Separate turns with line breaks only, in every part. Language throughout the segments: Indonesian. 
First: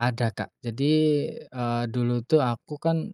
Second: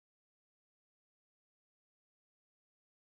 Ada kak, jadi, eee, dulu tuh aku kan,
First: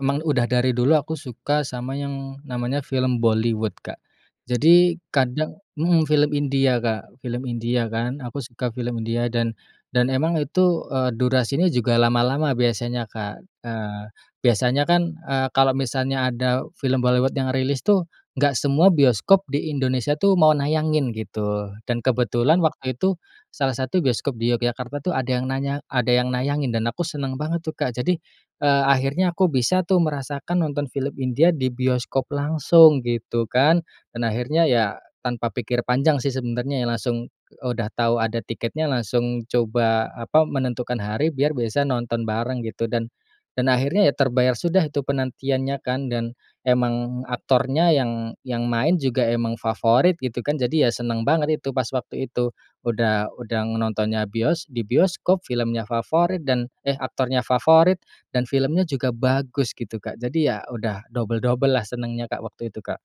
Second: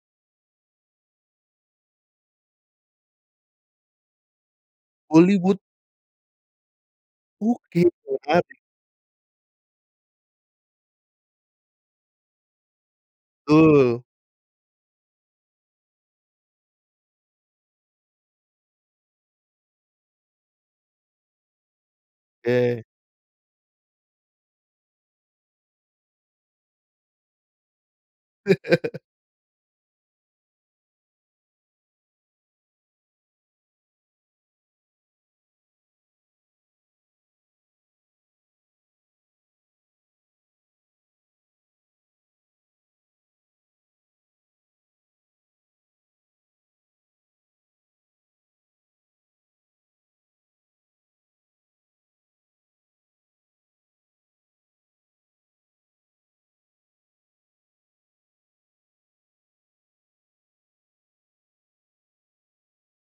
emang udah dari dulu aku suka sama yang namanya film Bollywood Kak, jadi
Bollywood.
kadang mhm film India Kak, film
Oh
India
gitu,
kan aku
Kak.
suka film India, dan dan emang itu, eee, durasinya juga lama-lama biasanya, Kak.
Betul.
Eee, biasanya kan, eee, kalau misalnya ada film Bollywood yang rilis tuh nggak semua bioskop di Indonesia tuh mau nayangin gitu, dan kebetulan
Oke.
waktu itu salah satu bioskop di Yogyakarta tuh ada yang nanya ada yang nayangin dan aku seneng banget tuh Kak jadi, eee, akhirnya aku bisa tuh merasakan nonton film India di bioskop langsung gitu kan, dan akhirnya ya tanpa pikir panjang sih sebenarnya ya langsung udah tahu ada tiketnya, langsung coba apa, menentukan hari biar bisa nonton bareng gitu dan dan akhirnya ya terbayar sudah itu penantiannya kan, dan emang aktornya yang yang main juga emang favorit gitu kan, jadi ya seneng banget itu pas waktu itu, udah udah nontonnya bios di bioskop, filmnya favorit dan eh aktornya favorit dan filmnya juga bagus gitu Kak jadi ya udah double-double lah senengnya Kak waktu itu, Kak.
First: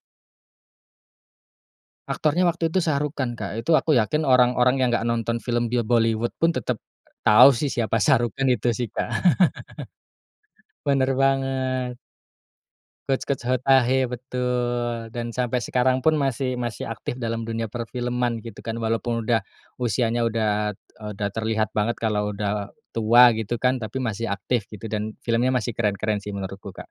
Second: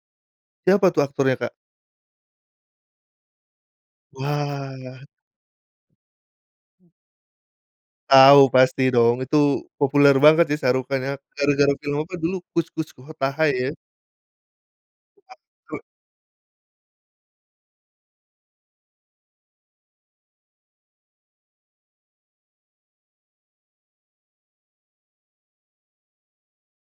Siapa tuh aktornya, Kak?
Aktornya waktu itu Shah Rukh Khan Kak, itu aku yakin orang-orang yang
Wah.
gak nonton film bil Bollywood pun tetap tahu sih siapa Shah Rukh
Tahu
Khan itu
pasti
sih, Kak.
dong, itu populer banget sih Shah Rukh Khan
Bener
ya. Gara-gara film
banget.
apa dulu? Kuch Kuch
Kuch
Hota
Kuch
Hai, ya.
Hota Hai, betul Dan sampai
[unintelligible]
sekarang pun masih masih aktif dalam dunia perfilman gitu kan, walaupun udah usianya udah, eee, udah terlihat banget kalau udah tua gitu kan, tapi masih aktif gitu dan filmnya masih keren-keren sih menurutku, Kak.